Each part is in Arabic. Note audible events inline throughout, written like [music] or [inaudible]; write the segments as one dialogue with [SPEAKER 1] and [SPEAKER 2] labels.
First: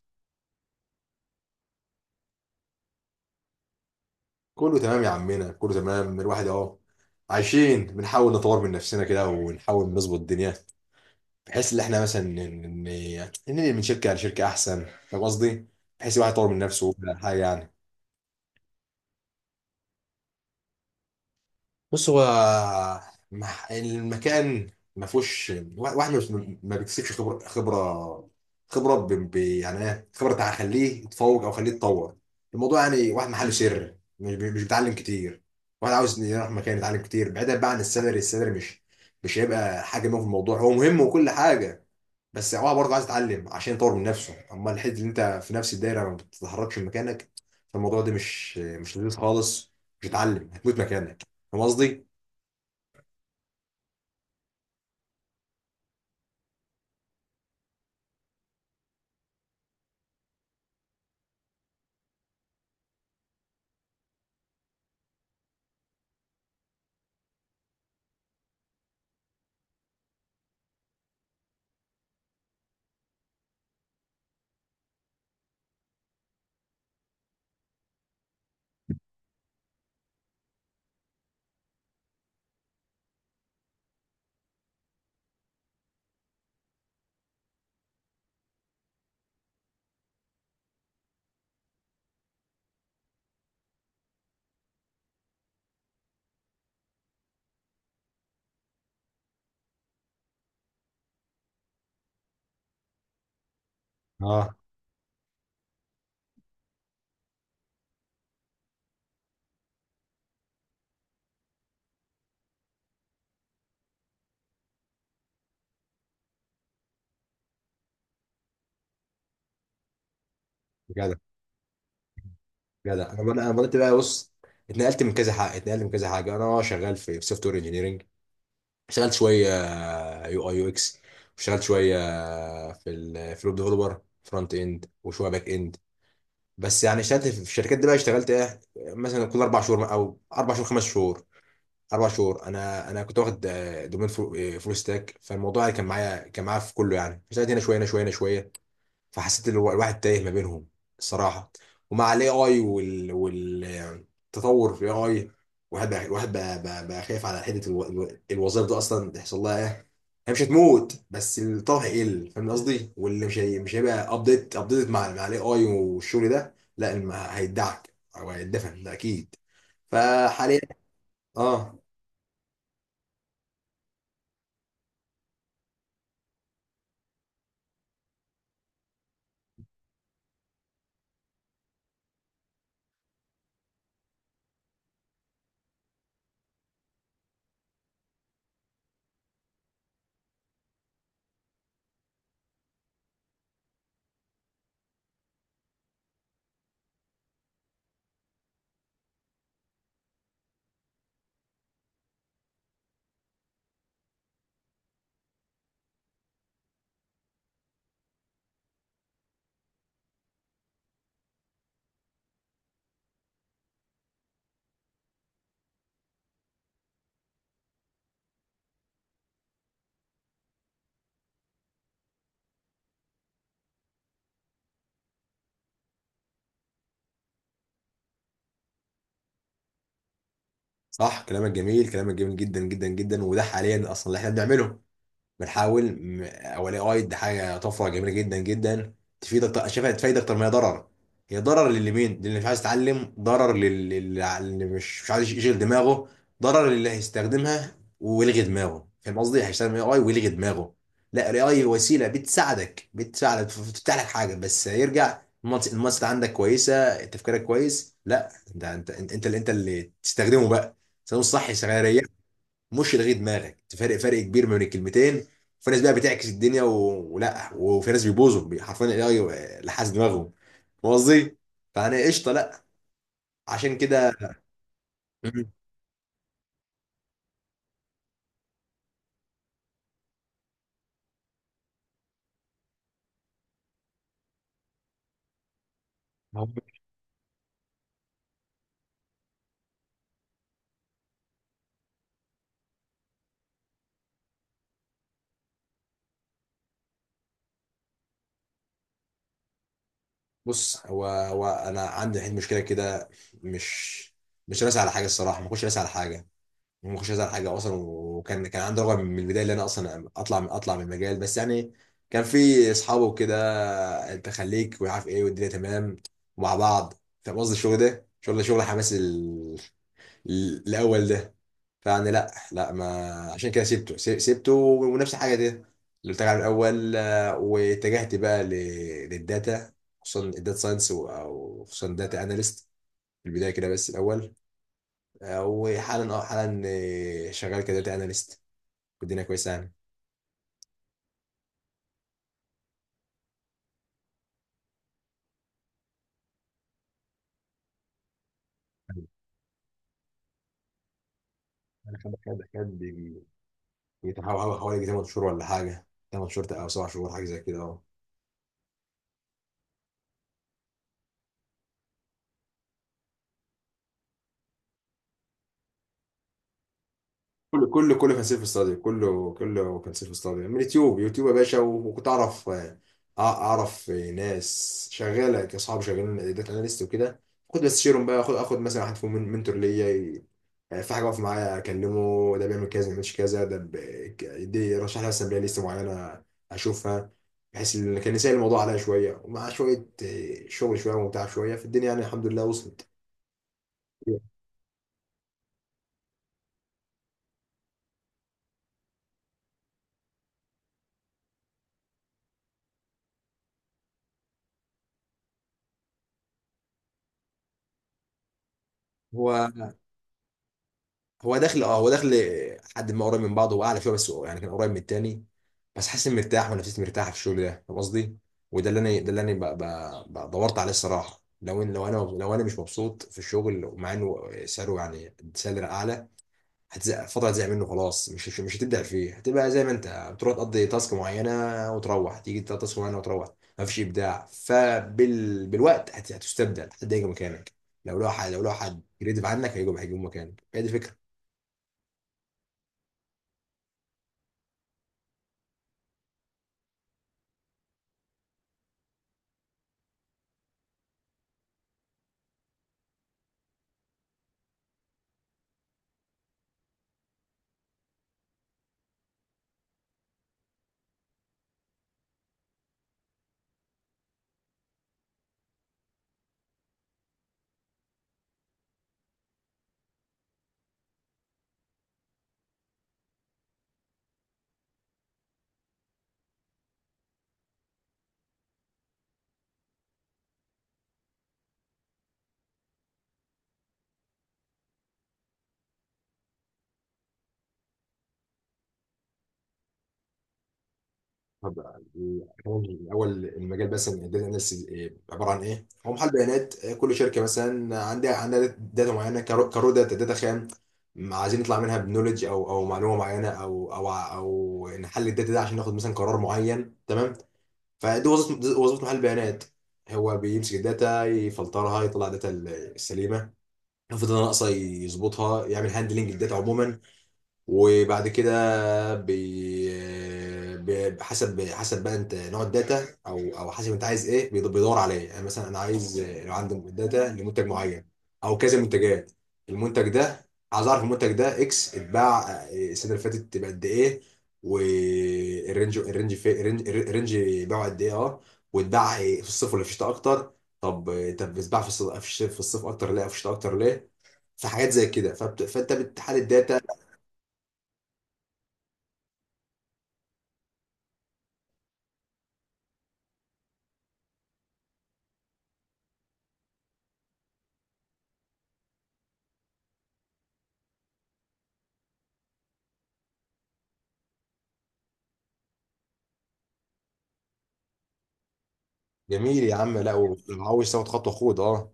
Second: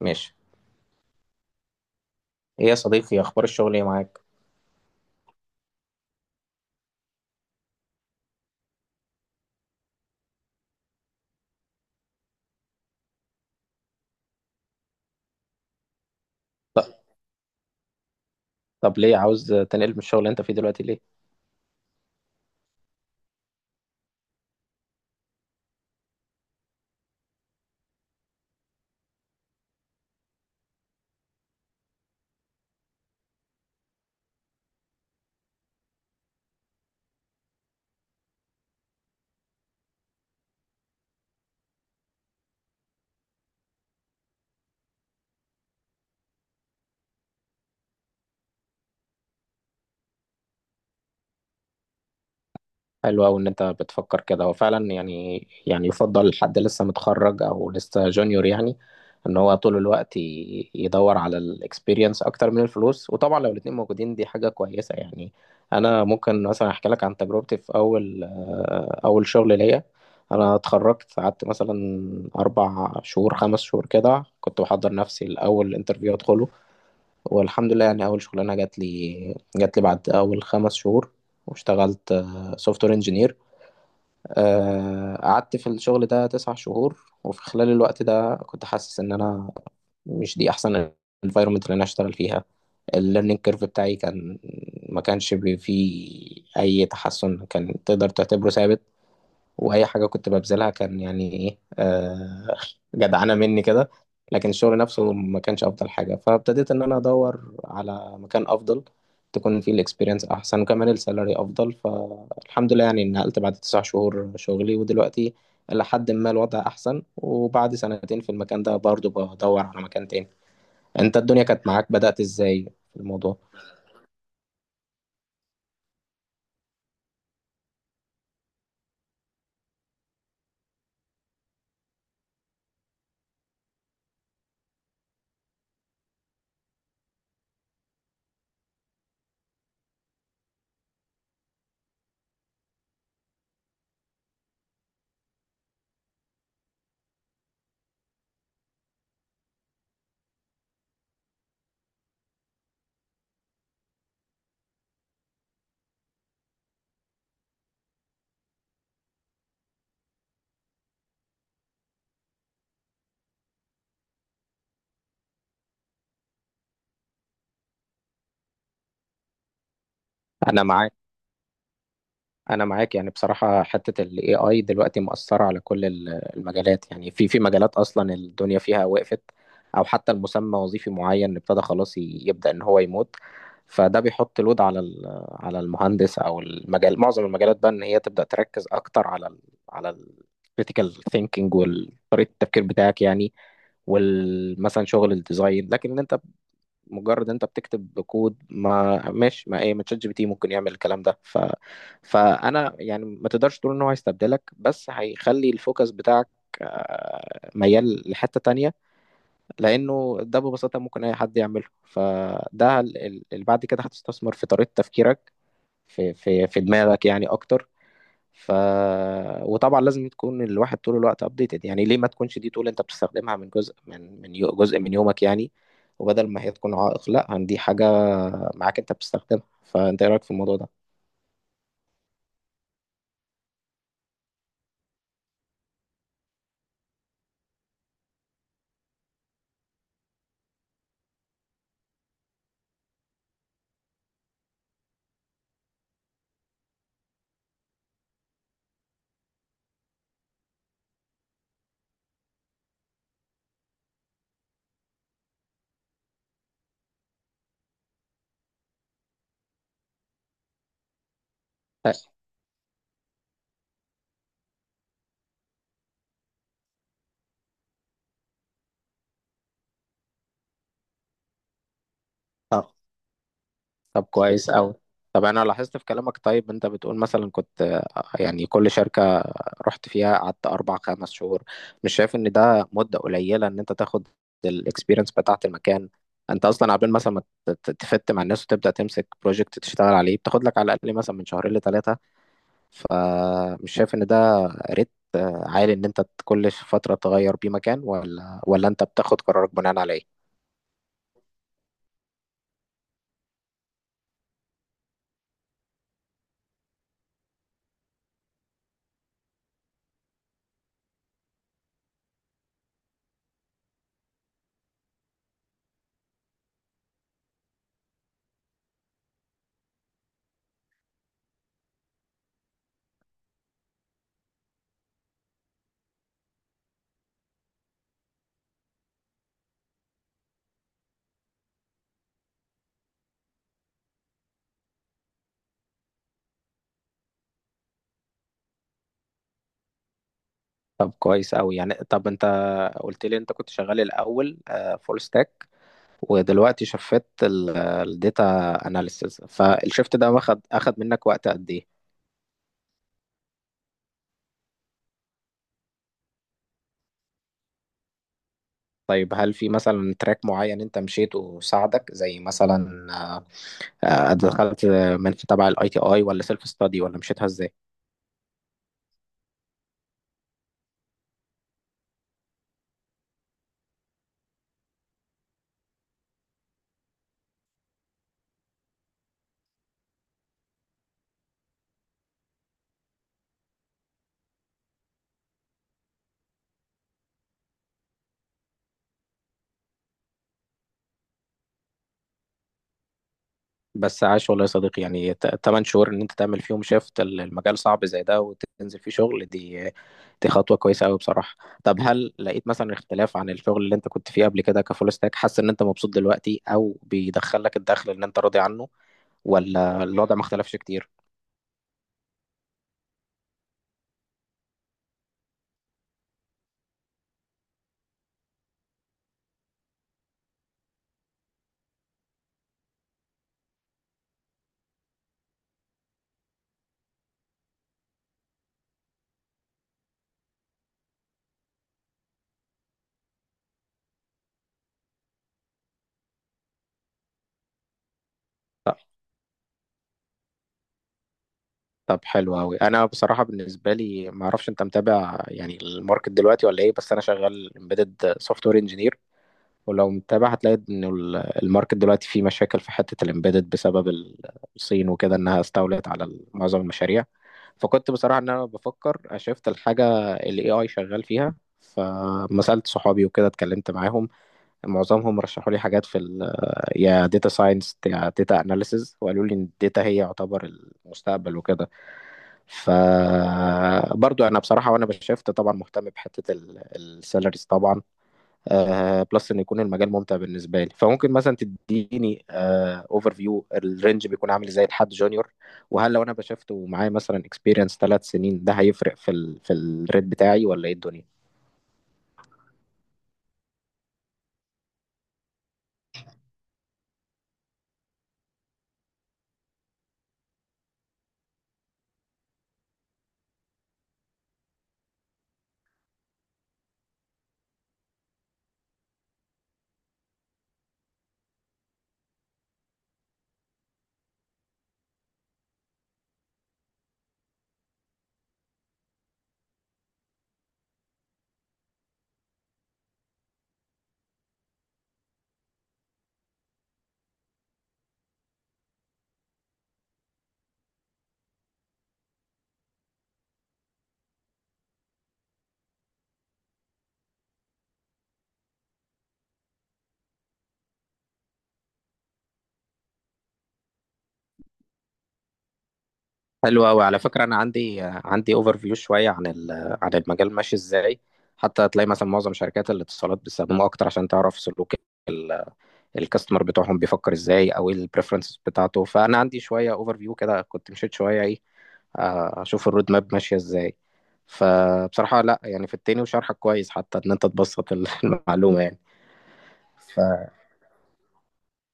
[SPEAKER 1] ماشي. ايه يا صديقي، إيه اخبار الشغل، ايه معاك؟
[SPEAKER 2] كله تمام يا عمنا، كله تمام. الواحد اهو عايشين، بنحاول نطور من نفسنا كده ونحاول نظبط الدنيا بحيث ان احنا مثلا ننقل من شركه لشركه احسن، فاهم قصدي؟ بحيث الواحد يطور من نفسه
[SPEAKER 1] ط-
[SPEAKER 2] وكل حاجه يعني.
[SPEAKER 1] طب ليه عاوز تنقل من الشغل اللي انت فيه دلوقتي ليه؟
[SPEAKER 2] بص، هو المكان ما فيهوش واحد ما بيكسبش خبره. يعني ايه خبره هخليه يتفوق او خليه يتطور الموضوع؟ يعني واحد محله سر، مش بيتعلم كتير. واحد عاوز يروح مكان يتعلم كتير، بعيدا بقى عن السالري. السالري مش هيبقى حاجه مهمه في الموضوع، هو مهم وكل حاجه، بس هو برضه عايز يتعلم عشان يطور من نفسه. اما الحته اللي انت في نفس الدايره ما بتتحركش من مكانك، فالموضوع ده مش لذيذ خالص، مش هتتعلم، هتموت مكانك، فاهم قصدي؟
[SPEAKER 1] حلو قوي ان انت بتفكر كده. هو فعلا يعني يفضل حد لسه متخرج او لسه جونيور يعني ان هو طول الوقت يدور على الاكسبيرينس اكتر من الفلوس. وطبعا لو الاتنين موجودين دي حاجة كويسة يعني. انا ممكن مثلا احكي لك عن تجربتي في اول شغل ليا. انا اتخرجت، قعدت مثلا 4 شهور 5 شهور كده كنت بحضر نفسي لاول انترفيو ادخله. والحمد لله يعني اول شغلانه جات لي بعد اول 5 شهور، واشتغلت سوفت وير انجينير. قعدت في الشغل ده 9 شهور، وفي خلال الوقت ده كنت حاسس ان انا مش دي احسن environment اللي انا اشتغل فيها. الليرنينج كيرف بتاعي كان ما كانش فيه اي تحسن، كان تقدر تعتبره ثابت. واي حاجه كنت ببذلها كان يعني ايه جدعانه مني كده. لكن
[SPEAKER 2] اه.
[SPEAKER 1] الشغل نفسه ما كانش افضل حاجه، فابتديت ان انا ادور على مكان افضل تكون فيه الاكسبيرينس احسن وكمان السالري افضل. فالحمد لله يعني نقلت بعد 9 شهور شغلي، ودلوقتي لحد ما الوضع احسن. وبعد سنتين في المكان ده برضو بدور على مكان تاني.
[SPEAKER 2] جدع،
[SPEAKER 1] انت الدنيا كانت معاك، بدأت ازاي في
[SPEAKER 2] جدع.
[SPEAKER 1] الموضوع؟
[SPEAKER 2] انا بدات بقى. بص، اتنقلت من كذا حاجه، اتنقلت من كذا حاجه. انا شغال في سوفت وير انجينيرنج، اشتغلت شويه يو اي يو اكس، واشتغلت شويه في الويب ديفلوبر فرونت اند وشويه باك اند، بس يعني اشتغلت في الشركات دي بقى. اشتغلت ايه مثلا؟ كل اربع شهور او اربع شهور خمس شهور اربع شهور. انا كنت واخد دومين فول ستاك، فالموضوع يعني كان معايا في كله. يعني اشتغلت هنا شويه، هنا شويه، هنا شويه. فحسيت ان الواحد تايه ما بينهم الصراحه. ومع الاي اي والتطور في الاي اي، الواحد بقى خايف على حته الوظائف دي اصلا تحصل لها ايه. هي مش هتموت بس الطلب هيقل، فاهم قصدي، واللي مش هي... مش هيبقى ابديت مع الاي اي. والشغل ده لا هيدعك او هيدفن ده اكيد. فحاليا.
[SPEAKER 1] انا معاك
[SPEAKER 2] اه.
[SPEAKER 1] انا معاك يعني بصراحه حته الاي اي دلوقتي مأثره على كل المجالات. يعني في مجالات اصلا الدنيا فيها وقفت، او حتى المسمى وظيفي معين ابتدى خلاص يبدأ ان هو يموت. فده بيحط لود على المهندس او المجال. معظم المجالات بقى ان هي تبدأ تركز اكتر على ال critical thinking وطريقه التفكير بتاعك يعني. ومثلا شغل الديزاين. لكن انت مجرد انت بتكتب كود، ما ماشي ما ايه ما تشات جي بي تي ممكن يعمل الكلام ده. فانا يعني ما تقدرش تقول ان هو هيستبدلك، بس هيخلي الفوكس بتاعك ميال لحتة تانية. لأنه ده ببساطة ممكن أي حد يعمله. فده اللي بعد كده هتستثمر في طريقة تفكيرك، في دماغك يعني أكتر. ف وطبعا لازم تكون الواحد طول الوقت أبديتد يعني. ليه ما تكونش دي طول أنت بتستخدمها من جزء جزء من يومك يعني. وبدل ما هي تكون عائق، لا دي حاجة معاك انت بتستخدمها. فانت ايه رايك في الموضوع ده؟
[SPEAKER 2] صح، كلامك جميل، كلامك جميل جدا جدا جدا. وده حاليا اصلا اللي احنا بنعمله، او الاي اي ده حاجه طفره جميله جدا جدا، تفيدك. شايفها تفيد اكتر ما هي ضرر. هي ضرر للمين؟ للي مش عايز يتعلم، ضرر للي مش عايز يشغل دماغه، ضرر للي هيستخدمها ويلغي دماغه، فاهم قصدي، هيستخدم الاي اي ويلغي دماغه. لا، الاي اي وسيله بتساعدك بتفتح لك حاجه، بس هيرجع المنطق. عندك كويسه، تفكيرك كويس، لا ده انت، انت اللي تستخدمه بقى، تستخدمه الصح، يا
[SPEAKER 1] اه.
[SPEAKER 2] مش لغي دماغك، تفرق، فرق كبير ما بين الكلمتين. في ناس بقى بتعكس الدنيا ولا، وفي ناس بيبوظوا، حرفيا الاي لحس دماغهم، فاهم قصدي، فانا قشطه لا،
[SPEAKER 1] آه.
[SPEAKER 2] عشان
[SPEAKER 1] طب
[SPEAKER 2] كده.
[SPEAKER 1] كويس قوي. طب انا
[SPEAKER 2] مم.
[SPEAKER 1] لاحظت في كلامك. طيب انت بتقول مثلا كنت يعني كل شركة رحت فيها قعدت اربع خمس شهور، مش شايف ان ده مدة قليلة ان انت تاخد الاكسبيرينس بتاعة المكان؟ انت
[SPEAKER 2] هو-
[SPEAKER 1] اصلا قبل مثلا ما تفت مع الناس وتبدأ تمسك بروجكت تشتغل عليه، بتاخد لك على الاقل مثلا من شهرين لثلاثة. فمش شايف ان ده ريت عالي ان انت كل فترة تغير بيه مكان، ولا انت بتاخد قرارك بناء على ايه؟
[SPEAKER 2] بص، هو انا عندي الحين مشكله كده، مش راسي على حاجه الصراحه، ما كنتش راسي على حاجه، وما كنتش عايز على حاجه اصلا، وكان عندي رغبه من البدايه اللي انا اصلا اطلع من، اطلع من المجال، بس يعني كان في اصحابه وكده. انت خليك وعارف ايه والدنيا تمام ومع بعض، فاهم قصدي. الشغل ده شغل حماس، الاول ده. فيعني لا لا ما، عشان كده سيبته، سيبته، ونفس الحاجه دي اللي قلت لك عليها من الاول. واتجهت بقى للداتا، خصوصا الداتا ساينس، وخصوصا داتا اناليست في البدايه كده بس الاول. وحالا، اه حالا شغال كداتا اناليست، والدنيا كويسه يعني.
[SPEAKER 1] طب كويس أوي يعني. طب أنت قلت لي أنت كنت شغال الأول فول ستاك، ودلوقتي شفت الداتا أناليسيس. فالشفت ده أخد منك وقت قد إيه؟
[SPEAKER 2] انا خد بيتحول حوالي 8 شهور ولا حاجه، 8 شهور او 7 شهور، حاجه زي كده، اه.
[SPEAKER 1] طيب هل في مثلا تراك معين أنت مشيته وساعدك؟ زي مثلا دخلت من تبع الأي تي أي ولا سيلف ستادي، ولا مشيتها إزاي؟
[SPEAKER 2] كله كله كله كان سيلف ستادي، كله كله كان سيلف ستادي، من يوتيوب يا باشا. وكنت اعرف، اعرف ناس شغاله كاصحاب، شغالين داتا اناليست وكده، كنت بستشيرهم بقى. اخد مثلا واحد فيهم منتور ليا، يعني في حاجه واقفه معايا اكلمه. ده بيعمل كذا، ما بيعملش كذا. يدي يرشح لي مثلا بلاي ليست معينه اشوفها، بحيث ان كان يسهل الموضوع عليا شويه، ومع شويه شغل شويه ومتعه شويه في الدنيا يعني، الحمد لله وصلت.
[SPEAKER 1] بس عاش والله يا صديقي. يعني 8 شهور ان انت تعمل فيهم شيفت المجال صعب زي ده وتنزل فيه شغل، دي خطوة كويسة قوي بصراحة. طب هل لقيت مثلا اختلاف عن الشغل اللي انت كنت فيه قبل كده كفول ستاك؟ حاسس ان انت مبسوط دلوقتي، او بيدخلك الدخل اللي انت راضي عنه،
[SPEAKER 2] هو
[SPEAKER 1] ولا الوضع ما اختلفش كتير؟
[SPEAKER 2] هو داخل، اه هو داخل حد ما قريب من بعضه، هو اعلى شويه، بس هو يعني كان قريب من التاني، بس حاسس اني مرتاح ونفسيتي مرتاحه في الشغل ده، فاهم قصدي؟ وده اللي انا ده اللي انا دورت عليه الصراحه. لو لو انا، مش مبسوط في الشغل، ومع انه سعره يعني سالري اعلى، هتزهق فترة، هتزهق منه خلاص، مش هتبدع فيه، هتبقى زي ما انت بتروح تقضي تاسك معينة، وتروح تيجي تقضي تاسك معينة وتروح، مفيش إبداع. فبال بالوقت هتستبدل، حد هيجي مكانك. لو لو حد كريتيف عنك هيجوا مكانك، هي دي فكرة.
[SPEAKER 1] طب حلو قوي. انا بصراحة بالنسبة لي ما اعرفش انت متابع يعني الماركت دلوقتي ولا ايه، بس انا شغال امبيدد سوفت وير انجينير. ولو متابع هتلاقي ان الماركت دلوقتي فيه مشاكل في حتة الامبيدد بسبب الصين وكده، انها استولت على معظم المشاريع. فكنت بصراحة ان انا بفكر اشفت الحاجة اللي اي اي شغال فيها. فما سألت صحابي وكده اتكلمت معاهم، معظمهم رشحوا لي حاجات في ال يا داتا ساينس يا داتا اناليسز، وقالوا لي ان الداتا هي يعتبر المستقبل وكده. ف برضو انا بصراحة وانا بشفت طبعا مهتم بحتة السالاريز طبعا، بلس ان يكون المجال ممتع بالنسبه لي. فممكن مثلا تديني اوفر فيو الرينج بيكون عامل ازاي لحد جونيور؟ وهل لو انا بشفته ومعاه مثلا اكسبيرينس 3 سنين ده هيفرق في الريت بتاعي ولا ايه الدنيا؟
[SPEAKER 2] طب، الأول المجال بس، الداتا اناليسيس عبارة عن إيه؟ هو محل بيانات. كل شركة مثلا عندها داتا معينة، كرو داتا، داتا خام، عايزين نطلع منها بنولج، أو معلومة معينة، أو أو أو نحلل الداتا ده عشان ناخد مثلا قرار معين، تمام؟ فدي وظيفة، دي وظيفة محل بيانات، هو بيمسك الداتا، يفلترها، يطلع الداتا السليمة، لو في داتا ناقصة يظبطها، يعمل هاندلنج للداتا عموما. وبعد كده حسب بقى انت نوع الداتا، او او حسب انت عايز ايه، بيدور على ايه. يعني مثلا انا عايز لو عندي داتا لمنتج معين، او كذا منتجات، المنتج ده عايز اعرف المنتج ده اكس اتباع السنه اللي فاتت بقد ايه، والرينج الرينج في الرينج الرينج بيعه قد ايه، اه. واتباع في الصيف ولا في الشتاء اكتر؟ طب طب اتباع في في الصيف اكتر ليه، او في الشتاء اكتر ليه، في حاجات زي كده. فانت بتحلل الداتا.
[SPEAKER 1] حلو قوي على فكره، انا عندي اوفر فيو شويه عن المجال ماشي ازاي. حتى هتلاقي مثلا معظم شركات الاتصالات بيستخدموها اكتر عشان تعرف سلوك ال- الكاستمر بتوعهم بيفكر ازاي، او ايه البريفرنسز بتاعته. فانا عندي شويه اوفر فيو كده كنت مشيت شويه ايه، اشوف الرود ماب ماشيه ازاي. فبصراحه لا يعني في التاني، وشرحك كويس حتى ان انت تبسط [laughs] المعلومه يعني.
[SPEAKER 2] جميل يا عم، لا
[SPEAKER 1] ف
[SPEAKER 2] وعاوز تاخد خطوه، خد اه.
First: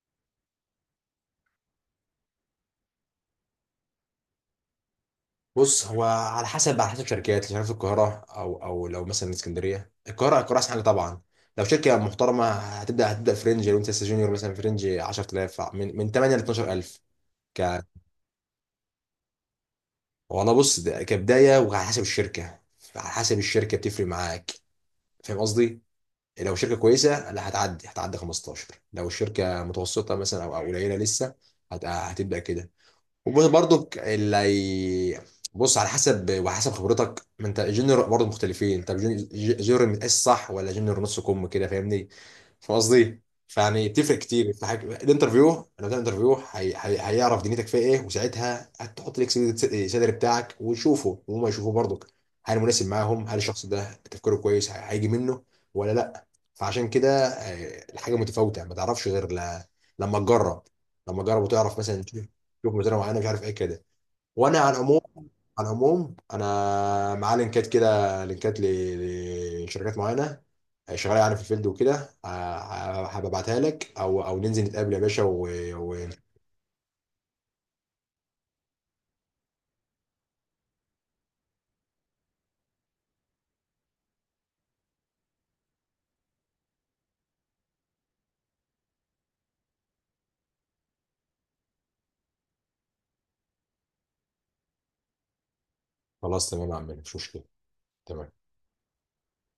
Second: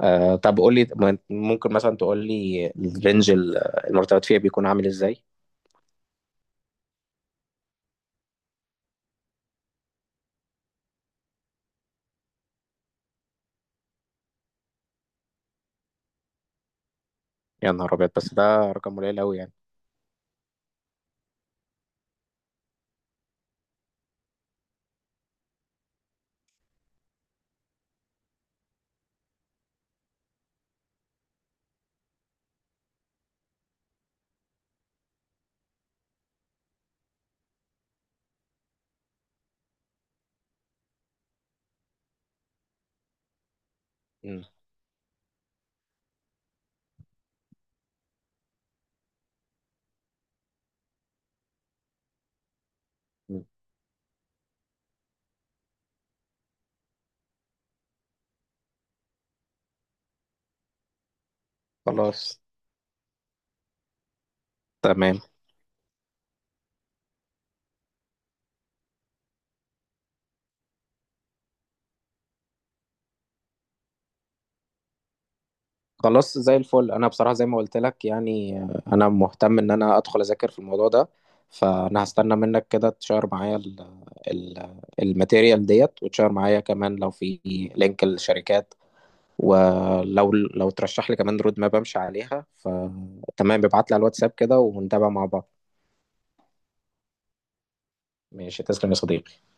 [SPEAKER 1] طب قول لي ممكن مثلا تقول لي الرينج المرتبات فيها بيكون عامل ازاي؟
[SPEAKER 2] بص، هو على حسب، شركات مش عارف القاهره او او لو مثلا اسكندريه، القاهره، احسن حاجه طبعا. لو شركه محترمه، هتبدا فرنج، لو انت لسه جونيور مثلا، فرنج 10,000، من 8 ل 12,000، ك.
[SPEAKER 1] يا نهار ابيض! بس ده رقم قليل قوي يعني.
[SPEAKER 2] والله بص، ده كبدايه، وعلى حسب الشركه، بتفرق معاك، فاهم قصدي. لو شركه كويسه لا، هتعدي 15. لو الشركه متوسطه مثلا، او أو قليله لسه، هتبدا كده. وبرضه اللي هي، بص على حسب، وحسب خبرتك، ما انت جونيور برضه مختلفين، انت جونيور متقاس صح، ولا جونيور نص كم كده، فاهمني، فاهم قصدي. فيعني بتفرق
[SPEAKER 1] مم.
[SPEAKER 2] كتير في حاجة الانترفيو، لو ده انترفيو هيعرف دنيتك فيها ايه، وساعتها هتحط لك السالري بتاعك ويشوفه، وهم يشوفوه برضك، هل مناسب معاهم، هل الشخص ده تفكيره كويس، هيجي منه ولا لا. فعشان كده الحاجه متفاوته، ما تعرفش غير لما تجرب، لما تجرب وتعرف مثلا،
[SPEAKER 1] خلاص.
[SPEAKER 2] شوف مديرة معينة مش عارف ايه كده. وانا على العموم،
[SPEAKER 1] تمام.
[SPEAKER 2] انا معاه لينكات كده، لينكات لشركات معينة شغالة يعني في الفيلد وكده. ه- هبقى ابعتها لك، او او ننزل نتقابل يا باشا، و، و.
[SPEAKER 1] خلاص زي الفل، انا بصراحه زي ما قلت لك يعني انا مهتم ان انا ادخل اذاكر في الموضوع ده. فانا هستنى منك كده تشير معايا ال ال الماتيريال ديت، وتشير معايا كمان لو في لينك الشركات. ولو ترشح لي كمان رود ماب امشي عليها، فتمام ابعت لي على الواتساب كده ونتابع مع بعض.
[SPEAKER 2] خلاص تمام يا عم، مفيش مشكلة، تمام.
[SPEAKER 1] ماشي، تسلم يا صديقي.